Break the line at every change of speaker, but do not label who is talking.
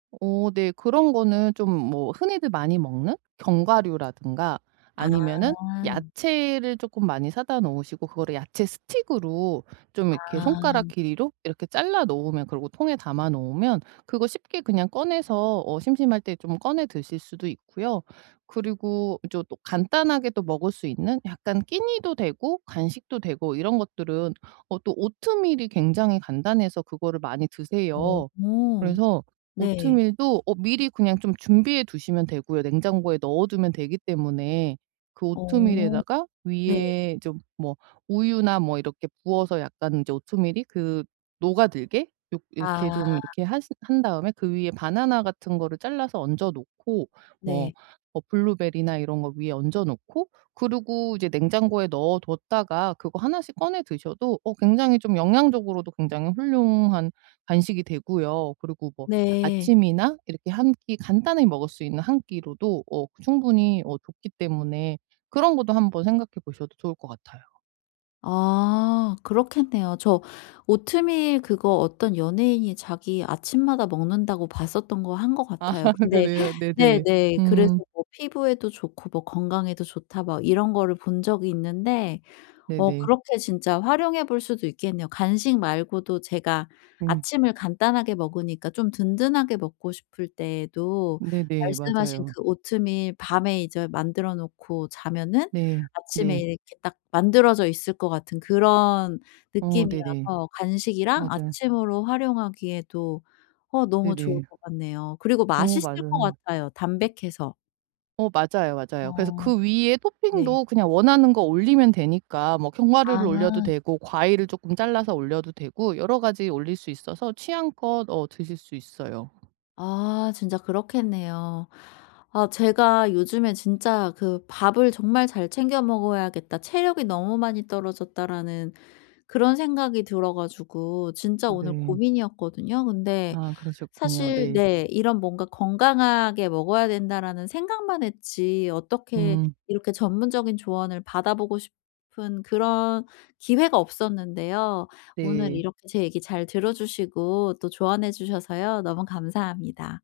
어 네. 그런 거는 좀 뭐 흔히들 많이 먹는 견과류라든가 아니면은
아.
야채를 쪼끔 많이 사다 놓으시고 그거를 야채 스틱으로 좀 이렇게 손가락
아.
길이로 이렇게 잘라 놓으면 그리고 통에 담아 놓으면 그거 쉽게 그냥 꺼내서 어 심심할 때 좀 꺼내 드실 수도 있고요. 그리고 이제 또 간단하게도 먹을 수 있는 약간 끼니도 되고 간식도 되고 이런 것들은 어 또 오트밀이 굉장히 간단해서 그거를 많이 드세요.
어
그래서
네.
오트밀도 어 미리 그냥 좀 준비해 두시면 되고요. 냉장고에 넣어두면 되기 때문에 그
어
오트밀에다가
네.
위에 좀 뭐 우유나 뭐 이렇게 부어서 약간 이제 오트밀이 그 녹아들게 요 이렇게
아.
좀 이렇게 하신 한 다음에 그 위에 바나나 같은 거를 잘라서 얹어 놓고 뭐
네.
뭐 블루베리나 이런 거 위에 얹어 놓고 그리고 이제 냉장고에 넣어 뒀다가 그거 하나씩 꺼내 드셔도 어 굉장히 좀 영양적으로도 굉장히 훌륭한 간식이 되고요. 그리고 뭐
네.
아침이나 이렇게 1끼 간단히 먹을 수 있는 1끼로도 어 충분히 어 좋기 때문에 그런 것도 한번 생각해 보셔도 좋을 것 같아요.
아 그렇겠네요. 저 오트밀 그거 어떤 연예인이 자기 아침마다 먹는다고 봤었던 거 한 것
아
같아요. 근데
그래요? 네네.
네네 그래서
음.
뭐 피부에도 좋고 뭐 건강에도 좋다 막 이런 거를 본 적이 있는데 어
네네.
그렇게 진짜 활용해 볼 수도 있겠네요. 간식 말고도 제가
음.
아침을 간단하게 먹으니까 좀 든든하게 먹고 싶을 때에도
네네.
말씀하신
맞아요.
그 오트밀 밤에 이제 만들어 놓고 자면은
네.
아침에
네.
이렇게 딱 만들어져 있을 거 같은 그런
어 네네.
느낌이라서 간식이랑
맞아요.
아침으로 활용하기에도 어 너무 좋을
네네.
것 같네요. 그리고
어
맛있을 거
맞아요.
같아요, 담백해서.
어 맞아요, 맞아요. 그래서
어
그 위에
네.
토핑도 그냥 원하는 거 올리면 되니까 뭐 견과류를 올려도
아.
되고 과일을 쪼끔 잘라서 올려도 되고 여러 가지 올릴 수 있어서 취향껏 어 드실 수 있어요.
아 진짜 그렇겠네요. 아 제가 요즘에 진짜 그 '밥을 정말 잘 챙겨 먹어야겠다, 체력이 너무 많이 떨어졌다.'라는 그런 생각이 들어 가지고 진짜 오늘
네.
고민이었거든요. 근데
아 그러셨군요.
사실
네.
네 이런 뭔가 '건강하게 먹어야 된다.'라는 생각만 했지 어떻게
음.
이렇게 전문적인 조언을 받아보고 싶은 그런 기회가 없었는데요. 오늘
네.
이렇게 제 얘기 잘 들어주시고 또 조언해 주셔서요 너무 감사합니다.